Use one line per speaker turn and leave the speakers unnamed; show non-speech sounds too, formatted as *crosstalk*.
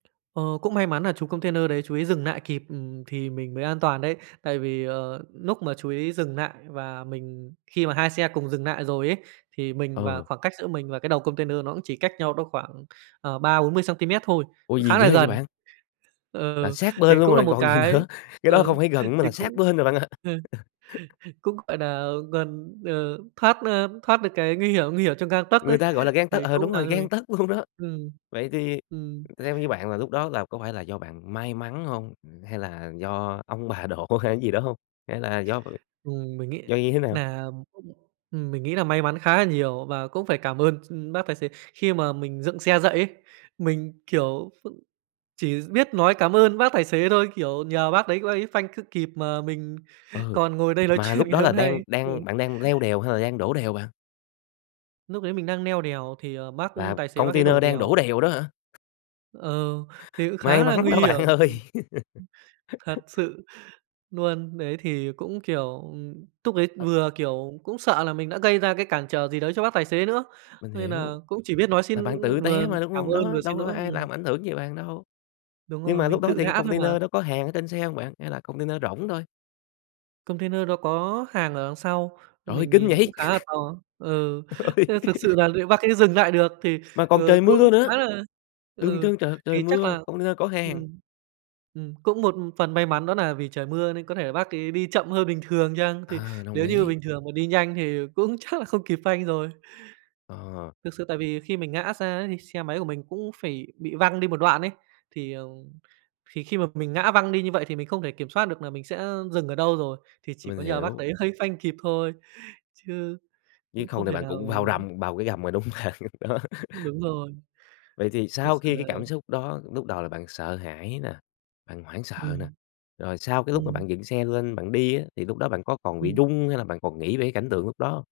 Ờ, cũng may mắn là chú container đấy chú ý dừng lại kịp, ừm, thì mình mới an toàn đấy. Tại vì, ờ, lúc mà chú ý dừng lại và mình khi mà 2 xe cùng dừng lại rồi ấy, thì mình và
Ừ.
khoảng cách giữa mình và cái đầu container nó cũng chỉ cách nhau đó khoảng, ờ, 30-40 xăng-ti-mét thôi,
Ủa,
cũng
gì
khá
ghê
là
vậy
gần
bạn? Là
ờ,
sát bên
thì
luôn
cũng là
rồi
một
còn gì
cái
nữa, cái đó không
ừ,
phải gần nữa mà
thì
là sát
cũng
bên rồi bạn ạ.
*laughs*
*laughs*
cũng, gọi là, gần, ờ, thoát, ơ, thoát được cái nguy hiểm nguy hiểm trong gang tấc
Người
ấy,
ta, gọi là, gang tấc
thì
ờ,
cũng
đúng rồi,
làm cho mình
gang tấc luôn đó.
ừm,
Vậy thì
ừm.
theo như bạn là lúc đó là có phải là do bạn may mắn hông? Ừm, hay là do ông bà độ hay cái gì đó hông? Hay là do *unintelligible*
Ừm, mình nghĩ
do như thế nào?
là ừm, mình nghĩ là may mắn khá là nhiều và cũng phải cảm ơn, ưm, bác tài xế. Khi mà mình dựng xe dậy ấy, mình, kiểu, *unintelligible* chỉ biết nói cảm ơn bác tài xế thôi, kiểu, nhờ bác đấy, bác ấy phanh cứ kịp mà mình
Ừ,
còn ngồi đây nói
mà
chuyện
lúc
ngày
đó là
hôm nay
đang
ừ.
đang bạn đang leo đèo hay là đang đổ đèo bạn?
Lúc ấy mình đang leo đèo thì, ờ, bác
Là
tài xế bác ấy
container
đổ
đang đổ
đèo.
đèo đó hả?
Ờ, thì cũng
May
khá là
mắn
nguy
đó
hiểm,
bạn
mình
ơi. *laughs*
thật sự luôn, đấy thì cũng, kiểu, ừm, túc ấy
*unintelligible*
vừa, kiểu, cũng sợ là mình đã gây ra cái cản trở gì đấy cho bác tài xế nữa
Mình
nên là
hiểu.
cũng chỉ biết nói xin,
Là bạn
ưm,
tự
vừa
té mà, đúng
cảm
hông?
ơn
Đó,
vừa
đâu
xin
có
lỗi
ai
ừm.
làm ảnh hưởng gì bạn đâu.
Đúng
Nhưng
rồi,
mà lúc
mình
đó
tự
thì cái
ngã thôi mà.
container đó có hàng ở trên xe hông bạn, hay là container rỗng thôi?
Container nó có hàng ở đằng sau, ờ,
Trời ơi,
mình
kinh
nhìn cũng
vậy!
khá là
*laughs*
to á ừ,
Trời ơi.
ư, thực sự
*laughs*
là liệu bác ấy dừng lại được thì,
Mà còn
ờ,
trời
cũng
mưa nữa,
khá là
đường
ừ,
trơn trượt, trời
thì chắc
mưa,
là,
container có hàng.
ừm, ừm, cũng một, ưm, phần may mắn đó là vì trời mưa nên có thể là bác ấy đi chậm hơn bình thường chăng, thì
Ờ, đồng
nếu như
ý.
bình thường mà đi nhanh thì cũng chắc là không kịp phanh rồi.
Ờ.
Thực sự tại vì khi mình ngã ra ấy thì xe máy của mình cũng phải bị văng đi một đoạn ấy, thì, à, thì khi mà mình ngã văng đi như vậy thì mình không thể kiểm soát được là mình sẽ, ơ, dừng ở đâu rồi, thì chỉ
Mình
có nhờ bác
hiểu.
đấy hơi phanh kịp thôi, chứ
Nếu
cũng
không
không
thì
thể
bạn
nào
cũng vào
mà
rầm vào cái gầm rồi, đúng hông bạn? Đó. *laughs*
Đúng rồi.
Vậy thì
Thực
sau
sự
khi
là
cái cảm xúc đó, lúc đầu là bạn sợ hãi nè, bạn hoảng sợ nè,
Ừm.
rồi sau cái lúc mà
Ừm.
bạn dựng xe lên bạn đi á, thì lúc đó bạn có còn bị
Ừm.
rung hay là bạn còn nghĩ về cảnh tượng lúc đó hông?